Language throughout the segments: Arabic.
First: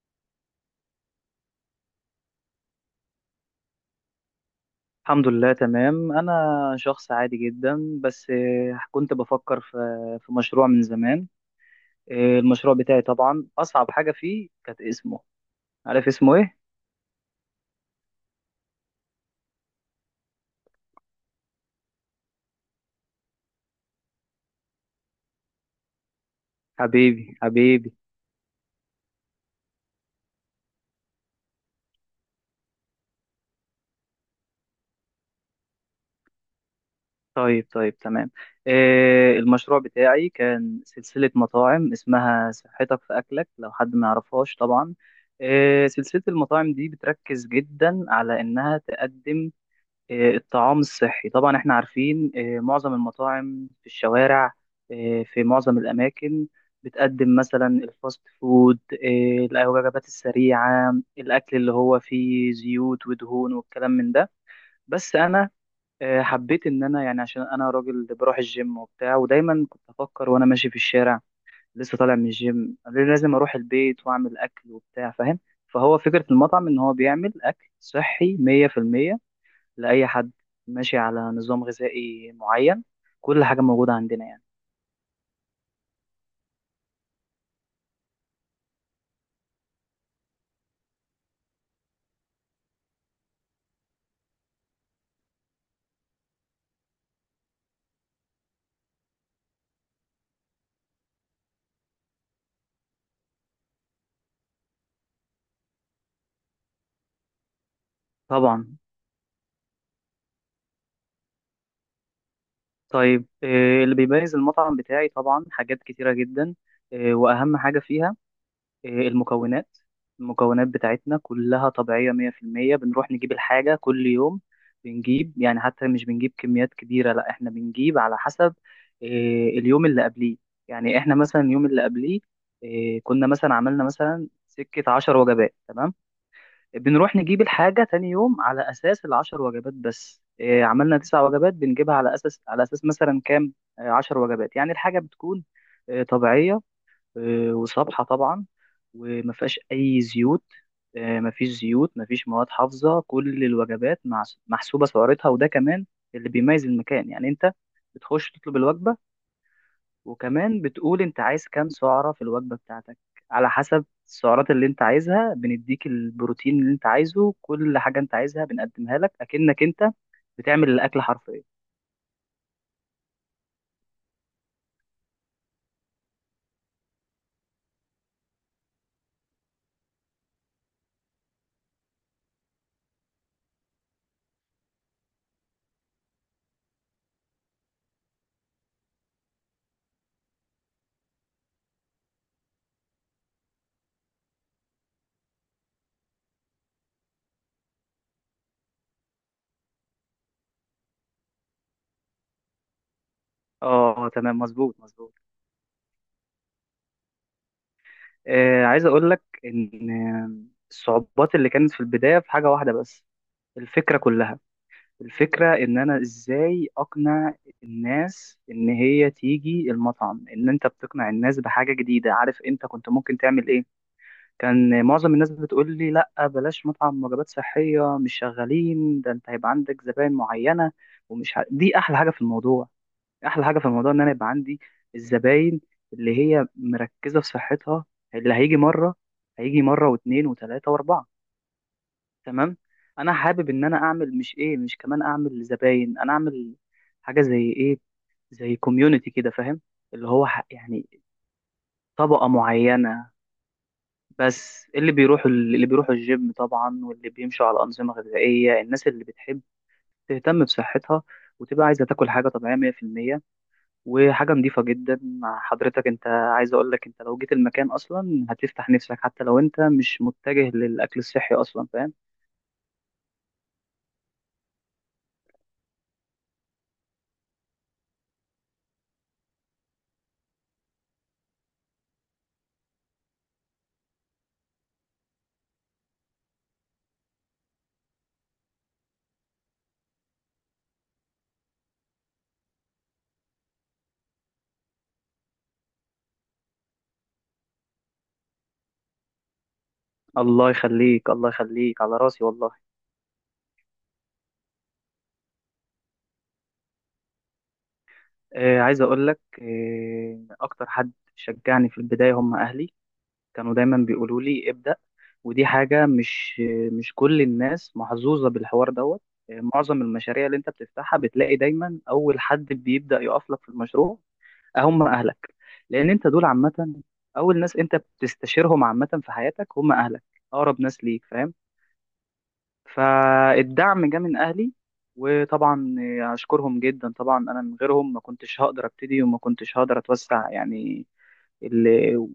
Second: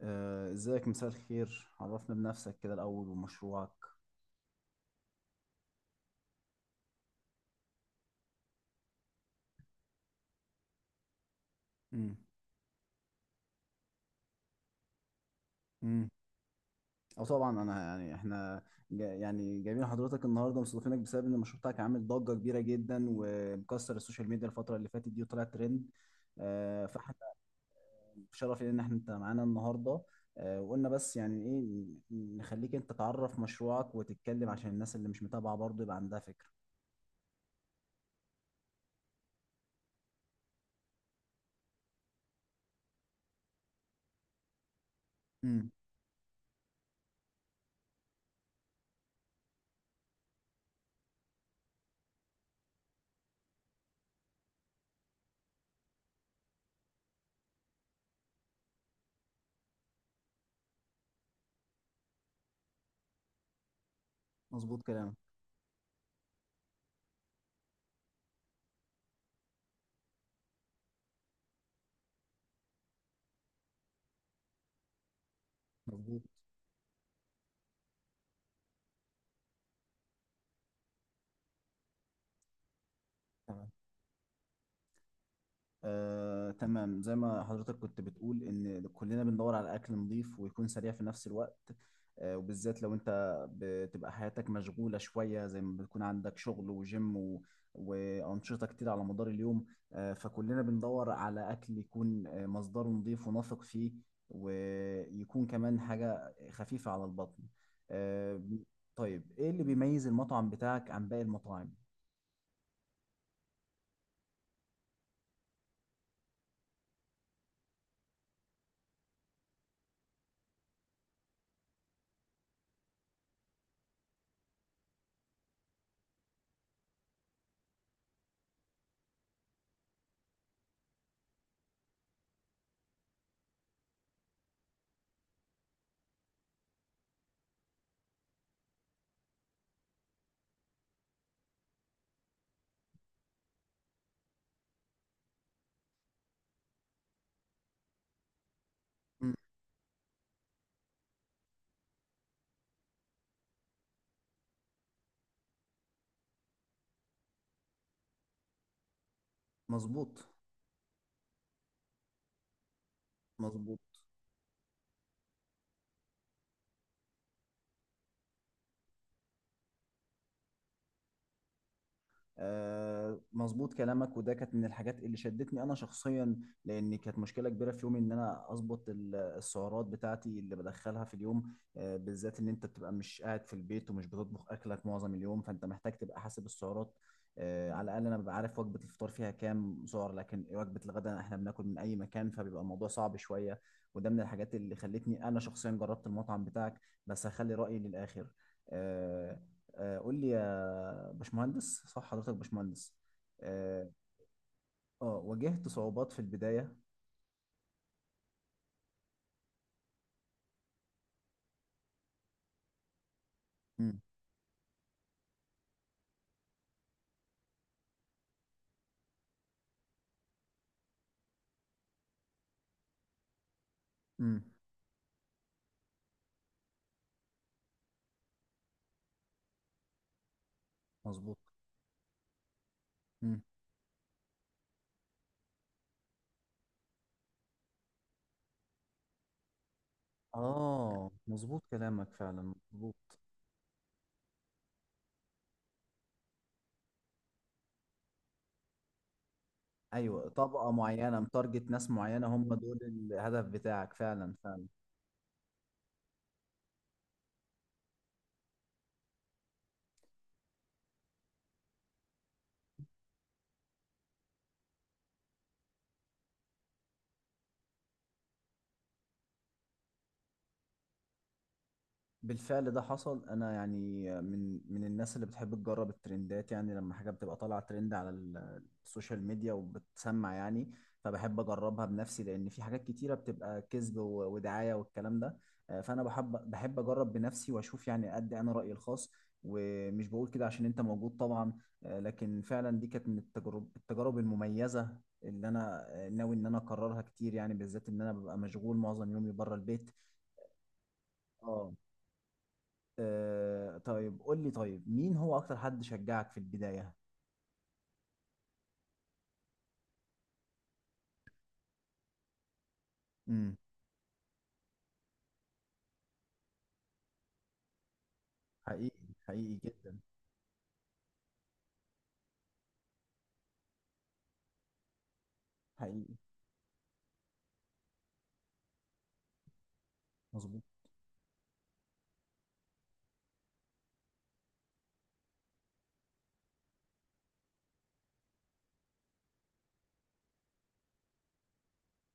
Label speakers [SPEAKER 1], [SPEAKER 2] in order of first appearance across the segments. [SPEAKER 1] ازيك مساء الخير، عرفنا بنفسك كده الاول ومشروعك.
[SPEAKER 2] الحمد لله، تمام. أنا شخص عادي جدا بس كنت بفكر في مشروع من زمان.
[SPEAKER 1] امم
[SPEAKER 2] المشروع بتاعي طبعا أصعب حاجة فيه كانت اسمه. عارف
[SPEAKER 1] امم
[SPEAKER 2] اسمه إيه؟
[SPEAKER 1] او طبعا انا يعني احنا جا يعني جايبين حضرتك النهارده، مستضيفينك بسبب ان المشروع بتاعك عامل ضجه كبيره جدا ومكسر السوشيال ميديا الفتره اللي فاتت دي وطلع ترند. فاحنا
[SPEAKER 2] حبيبي حبيبي.
[SPEAKER 1] بشرف لينا ان احنا انت معانا النهارده. وقلنا بس يعني ايه نخليك انت تعرف مشروعك وتتكلم عشان الناس اللي مش متابعه برضه يبقى عندها فكره.
[SPEAKER 2] طيب طيب، تمام. المشروع بتاعي كان سلسلة مطاعم اسمها صحتك في أكلك، لو حد ما يعرفهاش طبعا.
[SPEAKER 1] امم.
[SPEAKER 2] سلسلة المطاعم دي بتركز جدا على إنها تقدم الطعام الصحي. طبعا احنا عارفين معظم المطاعم في الشوارع، في معظم الأماكن، بتقدم مثلا الفاست فود، الوجبات السريعة، الأكل اللي هو فيه زيوت ودهون والكلام من ده.
[SPEAKER 1] مظبوط كلام.
[SPEAKER 2] بس أنا حبيت إن أنا، يعني عشان أنا راجل بروح الجيم وبتاع، ودايما كنت أفكر وأنا ماشي في الشارع لسه طالع من الجيم لازم أروح البيت وأعمل أكل وبتاع، فاهم؟ فهو
[SPEAKER 1] مظبوط.
[SPEAKER 2] فكرة المطعم إن هو بيعمل أكل صحي 100% لأي حد ماشي على نظام غذائي معين. كل حاجة موجودة عندنا يعني.
[SPEAKER 1] تمام، زي ما حضرتك كنت بتقول ان كلنا بندور على اكل نظيف ويكون سريع في نفس الوقت. وبالذات لو انت بتبقى حياتك مشغولة شوية، زي ما بتكون عندك شغل وجيم وأنشطة كتير على مدار اليوم. فكلنا بندور على أكل يكون مصدره نظيف ونثق فيه، ويكون كمان حاجة خفيفة على البطن. آه،
[SPEAKER 2] طبعا.
[SPEAKER 1] طيب إيه اللي بيميز المطعم بتاعك عن باقي المطاعم؟
[SPEAKER 2] طيب، اللي بيميز المطعم بتاعي طبعا حاجات كتيرة جدا. وأهم حاجة فيها آه، المكونات المكونات بتاعتنا كلها طبيعية 100%. بنروح نجيب الحاجة كل يوم، بنجيب يعني، حتى مش بنجيب كميات كبيرة، لا احنا بنجيب على حسب آه، اليوم اللي قبليه. يعني احنا مثلا اليوم اللي قبليه كنا مثلا عملنا مثلا سكة عشر وجبات، تمام؟ بنروح نجيب الحاجة تاني يوم على أساس العشر وجبات. بس إيه، عملنا تسع وجبات بنجيبها على أساس مثلا كام؟ عشر وجبات. يعني الحاجة بتكون طبيعية وصبحة طبعا، وما
[SPEAKER 1] مم.
[SPEAKER 2] فيهاش أي زيوت. ما فيش زيوت، ما فيش مواد حافظة. كل الوجبات محسوبة سعرتها، وده كمان اللي بيميز المكان. يعني أنت بتخش تطلب الوجبة،
[SPEAKER 1] مظبوط.
[SPEAKER 2] وكمان بتقول انت عايز كام سعرة في الوجبة بتاعتك، على
[SPEAKER 1] مظبوط.
[SPEAKER 2] حسب السعرات اللي انت عايزها بنديك البروتين اللي انت عايزه، كل حاجة انت عايزها بنقدمها لك اكنك انت بتعمل الاكل حرفيا.
[SPEAKER 1] مظبوط كلامك، وده كانت من الحاجات اللي شدتني انا شخصيا، لان كانت مشكله كبيره في يومي ان انا اظبط السعرات بتاعتي اللي بدخلها في اليوم. بالذات ان انت بتبقى مش قاعد في البيت ومش بتطبخ اكلك معظم اليوم، فانت محتاج تبقى حاسب السعرات. على الاقل انا ببقى عارف وجبه الفطار فيها كام سعر، لكن وجبه الغداء احنا بناكل من اي مكان فبيبقى الموضوع صعب شويه. وده من الحاجات اللي خلتني انا شخصيا جربت المطعم بتاعك، بس هخلي رايي للاخر. آه، قول لي يا باشمهندس، صح حضرتك باشمهندس؟ اه.
[SPEAKER 2] اه تمام، مظبوط مظبوط.
[SPEAKER 1] واجهت صعوبات في البداية؟
[SPEAKER 2] عايز اقول لك ان الصعوبات اللي كانت في البداية في حاجة واحدة بس، الفكرة
[SPEAKER 1] امم.
[SPEAKER 2] كلها. الفكرة ان انا ازاي اقنع الناس ان هي تيجي المطعم، ان انت بتقنع الناس بحاجة جديدة. عارف انت كنت ممكن تعمل ايه؟
[SPEAKER 1] امم.
[SPEAKER 2] كان معظم الناس بتقول لي لا بلاش مطعم وجبات صحية، مش شغالين ده، انت هيبقى عندك زباين معينة.
[SPEAKER 1] مظبوط.
[SPEAKER 2] دي
[SPEAKER 1] امم.
[SPEAKER 2] احلى حاجة في الموضوع ان انا يبقى عندي الزباين اللي هي مركزة في صحتها، اللي هيجي مرة واثنين وثلاثة واربعة.
[SPEAKER 1] اه، مظبوط كلامك فعلا،
[SPEAKER 2] تمام.
[SPEAKER 1] مظبوط.
[SPEAKER 2] انا حابب ان انا اعمل، مش ايه، مش كمان اعمل زباين، انا اعمل حاجة زي ايه، زي كوميونيتي كده، فاهم؟ اللي هو
[SPEAKER 1] ايوه، طبقة
[SPEAKER 2] يعني
[SPEAKER 1] معينة متارجت، ناس معينة
[SPEAKER 2] طبقة
[SPEAKER 1] هم دول
[SPEAKER 2] معينة،
[SPEAKER 1] الهدف بتاعك فعلا.
[SPEAKER 2] بس اللي بيروحوا الجيم طبعا، واللي بيمشوا على أنظمة غذائية، الناس اللي بتحب تهتم بصحتها، وتبقى عايزة تاكل حاجة طبيعية 100% وحاجة نظيفة جدا. مع حضرتك، انت عايز اقول لك انت لو جيت المكان اصلا هتفتح نفسك حتى لو انت مش متجه للأكل الصحي اصلا، فاهم؟
[SPEAKER 1] بالفعل ده حصل، انا يعني من الناس اللي بتحب تجرب الترندات، يعني لما حاجه بتبقى طالعه ترند على السوشيال ميديا وبتسمع يعني، فبحب اجربها بنفسي، لان في حاجات كتيره بتبقى كذب ودعايه والكلام ده. فانا بحب اجرب بنفسي واشوف يعني ادي انا رايي الخاص، ومش بقول كده عشان انت موجود طبعا. لكن فعلا دي كانت من التجارب المميزه اللي انا ناوي ان انا اكررها كتير، يعني بالذات ان انا ببقى مشغول معظم يومي بره البيت.
[SPEAKER 2] الله يخليك الله
[SPEAKER 1] اه.
[SPEAKER 2] يخليك، على راسي والله.
[SPEAKER 1] آه طيب قول لي، طيب مين هو اكتر حد شجعك في البداية؟
[SPEAKER 2] عايز اقول لك اكتر حد شجعني في البداية هم اهلي. كانوا
[SPEAKER 1] امم.
[SPEAKER 2] دايما بيقولوا لي ابدأ، ودي حاجة مش كل الناس محظوظة بالحوار دوت.
[SPEAKER 1] حقيقي. حقيقي
[SPEAKER 2] معظم
[SPEAKER 1] جدا.
[SPEAKER 2] المشاريع اللي انت بتفتحها بتلاقي دايما اول حد بيبدأ يقف لك في المشروع هم اهلك، لان انت
[SPEAKER 1] حقيقي.
[SPEAKER 2] دول عامة اول ناس انت بتستشيرهم عامة في حياتك هم اهلك، اقرب
[SPEAKER 1] مظبوط.
[SPEAKER 2] ناس ليك، فاهم؟ فالدعم جه من اهلي، وطبعا اشكرهم جدا. طبعا انا من غيرهم ما كنتش هقدر ابتدي وما كنتش هقدر اتوسع يعني. ال-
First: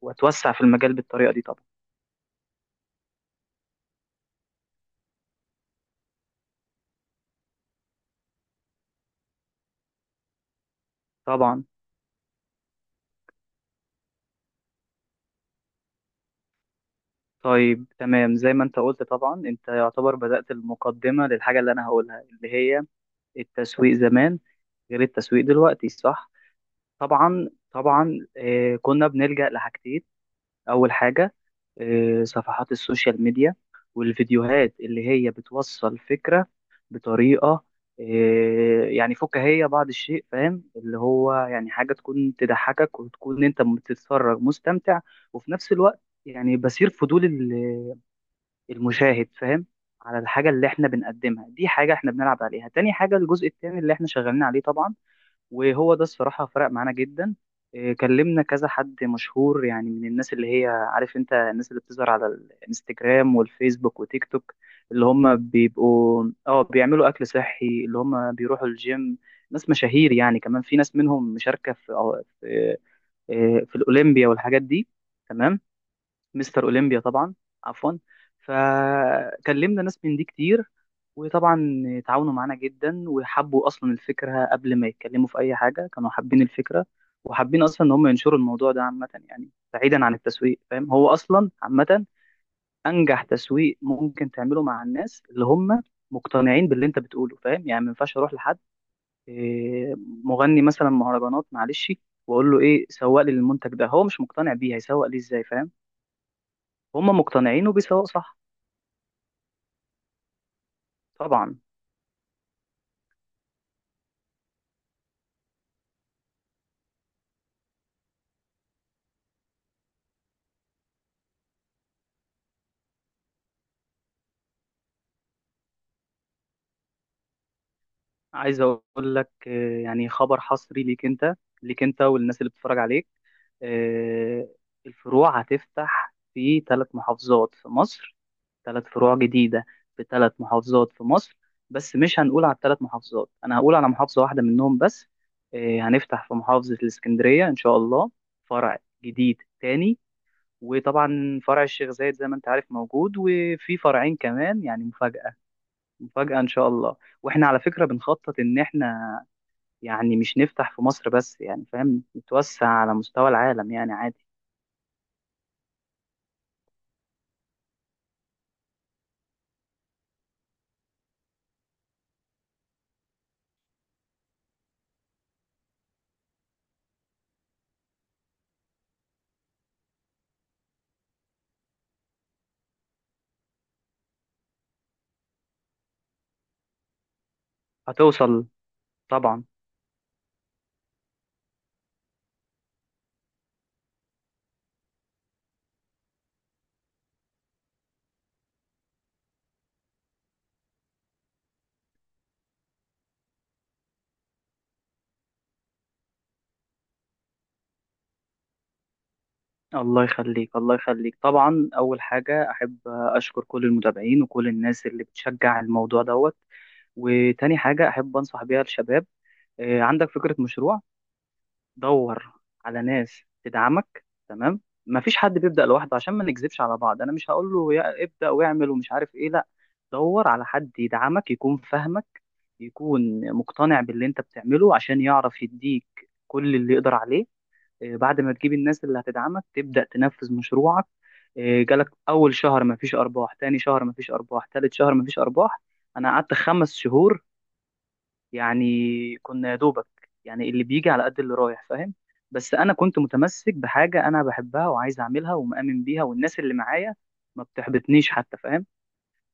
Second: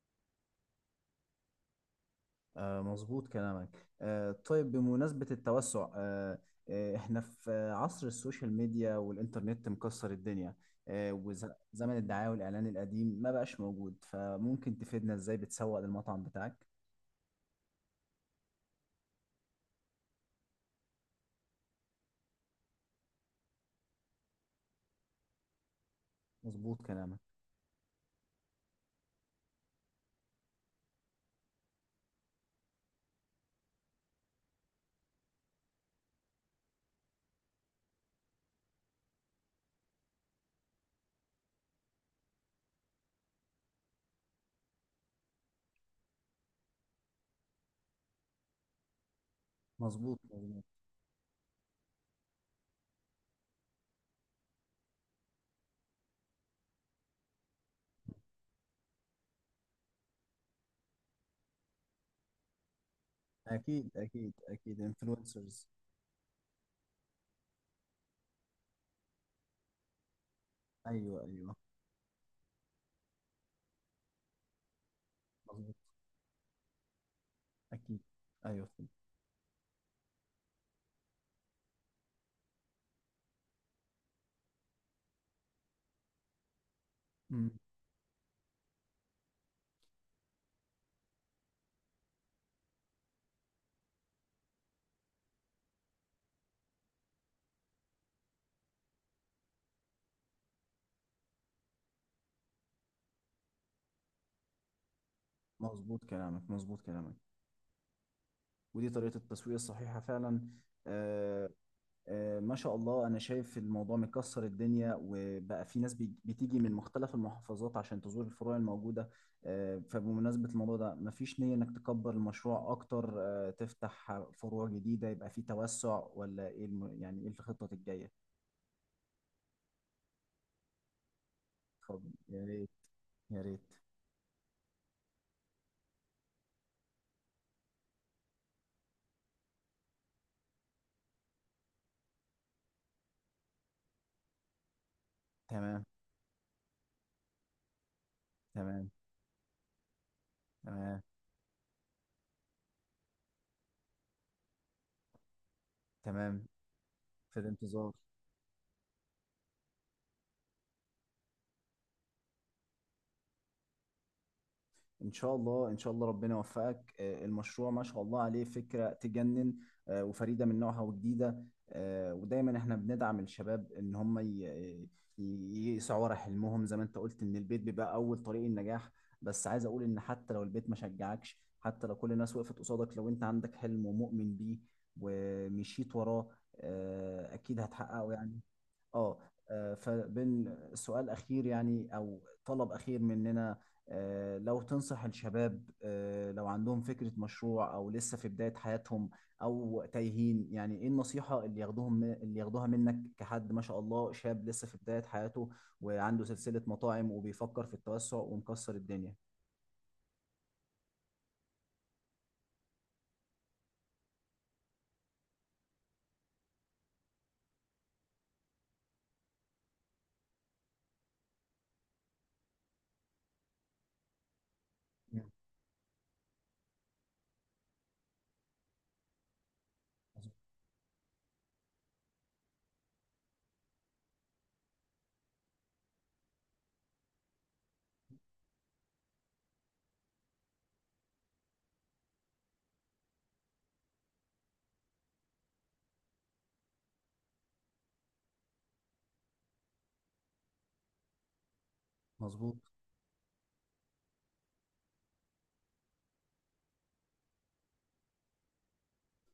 [SPEAKER 2] واتوسع في المجال بالطريقة دي طبعا.
[SPEAKER 1] آه مظبوط كلامك. آه طيب بمناسبة التوسع، احنا في عصر السوشيال ميديا والإنترنت مكسر الدنيا. آه،
[SPEAKER 2] طبعا،
[SPEAKER 1] وزمن الدعاية والإعلان القديم ما بقاش موجود، فممكن تفيدنا ازاي بتسوق للمطعم بتاعك؟
[SPEAKER 2] طيب، تمام. زي ما انت قلت، طبعا انت يعتبر بدأت المقدمة للحاجة اللي انا هقولها اللي هي التسويق زمان غير التسويق دلوقتي، صح؟
[SPEAKER 1] مظبوط كلامك.
[SPEAKER 2] طبعا طبعا. كنا بنلجأ لحاجتين. اول حاجة صفحات السوشيال ميديا، والفيديوهات اللي هي بتوصل فكرة بطريقة يعني فكاهية بعض الشيء، فاهم؟ اللي هو يعني حاجة تكون تضحكك وتكون انت بتتفرج مستمتع، وفي نفس الوقت يعني بصير فضول المشاهد، فاهم؟
[SPEAKER 1] مظبوط.
[SPEAKER 2] على الحاجة
[SPEAKER 1] مظبوط.
[SPEAKER 2] اللي احنا بنقدمها. دي حاجة احنا بنلعب عليها. تاني حاجة، الجزء التاني اللي احنا شغالين عليه طبعا، وهو ده الصراحة فرق معانا جدا. إيه، كلمنا كذا حد مشهور. يعني من الناس اللي هي، عارف انت، الناس اللي بتظهر على الانستجرام
[SPEAKER 1] أكيد
[SPEAKER 2] والفيسبوك وتيك
[SPEAKER 1] أكيد
[SPEAKER 2] توك،
[SPEAKER 1] أكيد،
[SPEAKER 2] اللي هم
[SPEAKER 1] انفلونسرز.
[SPEAKER 2] بيبقوا اه بيعملوا اكل صحي، اللي هم بيروحوا الجيم، ناس مشاهير يعني. كمان في ناس
[SPEAKER 1] أيوه
[SPEAKER 2] منهم
[SPEAKER 1] أيوه.
[SPEAKER 2] مشاركة في الاولمبيا والحاجات دي، تمام.
[SPEAKER 1] مظبوط.
[SPEAKER 2] مستر اولمبيا طبعا، عفوا.
[SPEAKER 1] أكيد. أيوه.
[SPEAKER 2] فكلمنا ناس من دي كتير، وطبعا تعاونوا معانا جدا، وحبوا اصلا الفكره قبل ما يتكلموا في اي حاجه، كانوا حابين الفكره،
[SPEAKER 1] مم.
[SPEAKER 2] وحابين اصلا ان هم ينشروا الموضوع ده عامه يعني، بعيدا عن التسويق، فاهم؟ هو اصلا عامه انجح تسويق ممكن تعمله مع الناس اللي هم مقتنعين باللي انت بتقوله، فاهم؟ يعني ما ينفعش اروح لحد إيه، مغني مثلا مهرجانات، معلش، واقول له ايه سوق لي المنتج ده، هو مش مقتنع بيه هيسوق ليه ازاي، فاهم؟
[SPEAKER 1] مظبوط كلامك، مظبوط كلامك.
[SPEAKER 2] هم مقتنعين وبيسوقوا صح.
[SPEAKER 1] ودي طريقة التسويق الصحيحة فعلا. آه،
[SPEAKER 2] طبعا.
[SPEAKER 1] ما شاء الله، أنا شايف الموضوع مكسر الدنيا وبقى في ناس بتيجي من مختلف المحافظات عشان تزور الفروع الموجودة. فبمناسبة الموضوع ده، مفيش نية إنك تكبر المشروع أكتر، تفتح فروع جديدة يبقى في توسع، ولا إيه يعني إيه الخطة الجاية؟
[SPEAKER 2] عايز اقول لك يعني خبر حصري ليك انت، ليك انت
[SPEAKER 1] اتفضل
[SPEAKER 2] والناس
[SPEAKER 1] يا
[SPEAKER 2] اللي
[SPEAKER 1] ريت،
[SPEAKER 2] بتتفرج عليك.
[SPEAKER 1] يا ريت.
[SPEAKER 2] آه، الفروع هتفتح في ثلاث محافظات في مصر، ثلاث فروع جديدة، في ثلاث محافظات في مصر. بس مش هنقول على الثلاث محافظات، انا هقول على محافظة واحدة منهم بس.
[SPEAKER 1] تمام.
[SPEAKER 2] هنفتح في محافظة الاسكندرية ان شاء الله، فرع
[SPEAKER 1] تمام.
[SPEAKER 2] جديد تاني.
[SPEAKER 1] تمام.
[SPEAKER 2] وطبعا فرع الشيخ زايد زي ما انت عارف موجود، وفي فرعين كمان يعني، مفاجأة. مفاجأة
[SPEAKER 1] تمام.
[SPEAKER 2] إن شاء الله.
[SPEAKER 1] في
[SPEAKER 2] وإحنا على فكرة
[SPEAKER 1] الانتظار.
[SPEAKER 2] بنخطط إن إحنا يعني مش نفتح في مصر بس يعني، فاهم؟ نتوسع على مستوى العالم يعني، عادي.
[SPEAKER 1] ان شاء الله، ان شاء الله ربنا يوفقك. آه، المشروع ما شاء الله عليه، فكرة تجنن وفريدة من نوعها وجديدة. ودايما احنا بندعم الشباب ان هم يسعوا ورا حلمهم، زي ما انت قلت ان البيت بيبقى اول طريق النجاح. بس عايز اقول ان حتى لو البيت ما شجعكش، حتى لو كل الناس وقفت قصادك، لو انت عندك حلم ومؤمن بيه ومشيت وراه، اكيد هتحققه يعني.
[SPEAKER 2] هتوصل
[SPEAKER 1] اه.
[SPEAKER 2] طبعا.
[SPEAKER 1] فبين سؤال اخير يعني او طلب اخير مننا، لو تنصح الشباب، لو عندهم فكرة مشروع او لسه في بداية حياتهم او تايهين، يعني ايه النصيحة اللي ياخدوهم اللي ياخدوها منك كحد ما شاء الله شاب لسه في بداية حياته وعنده سلسلة مطاعم وبيفكر في التوسع ومكسر الدنيا.
[SPEAKER 2] الله يخليك الله يخليك. طبعا أول حاجة أحب أشكر كل المتابعين وكل الناس اللي بتشجع الموضوع دوت. وتاني حاجة أحب أنصح بيها الشباب، إيه، عندك فكرة مشروع، دور على ناس تدعمك، تمام. مفيش
[SPEAKER 1] مم.
[SPEAKER 2] حد بيبدأ لوحده، عشان ما نكذبش على بعض انا مش هقول له يا ابدأ واعمل ومش عارف ايه، لا. دور على حد يدعمك، يكون فاهمك، يكون مقتنع باللي انت بتعمله عشان يعرف يديك كل اللي يقدر عليه. بعد ما تجيب الناس اللي هتدعمك تبدأ تنفذ مشروعك. جالك اول شهر مفيش ارباح، تاني شهر مفيش ارباح، تالت شهر مفيش ارباح. انا قعدت 5 شهور يعني، كنا يا دوبك يعني، اللي بيجي على قد اللي رايح، فاهم؟ بس
[SPEAKER 1] مظبوط.
[SPEAKER 2] انا كنت متمسك بحاجه انا بحبها وعايز اعملها ومؤمن بيها، والناس اللي معايا ما بتحبطنيش حتى، فاهم؟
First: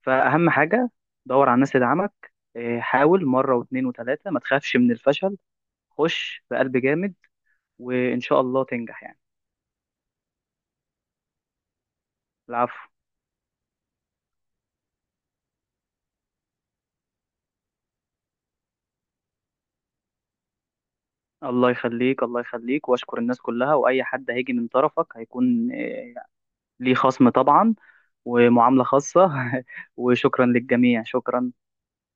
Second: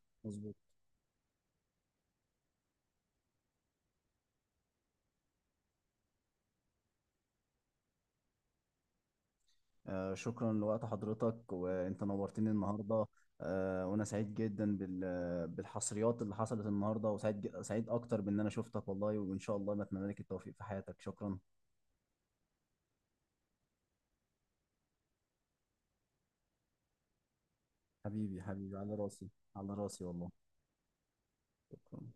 [SPEAKER 2] فاهم
[SPEAKER 1] مظبوط.
[SPEAKER 2] حاجه، دور على الناس اللي دعمك. إيه، حاول مره واتنين وتلاته، ما تخافش من الفشل، خش بقلب جامد، وان شاء الله تنجح يعني.
[SPEAKER 1] آه، شكرا لوقت حضرتك، وانت نورتني
[SPEAKER 2] العفو.
[SPEAKER 1] النهارده. وانا سعيد جدا بالحصريات اللي حصلت النهارده، وسعيد سعيد اكتر بان انا شفتك والله، وان شاء الله بتمنى لك التوفيق في حياتك. شكرا.
[SPEAKER 2] الله يخليك الله يخليك، واشكر الناس كلها، واي حد هيجي من طرفك هيكون إيه، ليه خصم طبعا
[SPEAKER 1] حبيبي حبيبي
[SPEAKER 2] ومعامله
[SPEAKER 1] على راسي.
[SPEAKER 2] خاصه.
[SPEAKER 1] على راسي والله.
[SPEAKER 2] وشكرا للجميع، شكرا.
[SPEAKER 1] شكرا.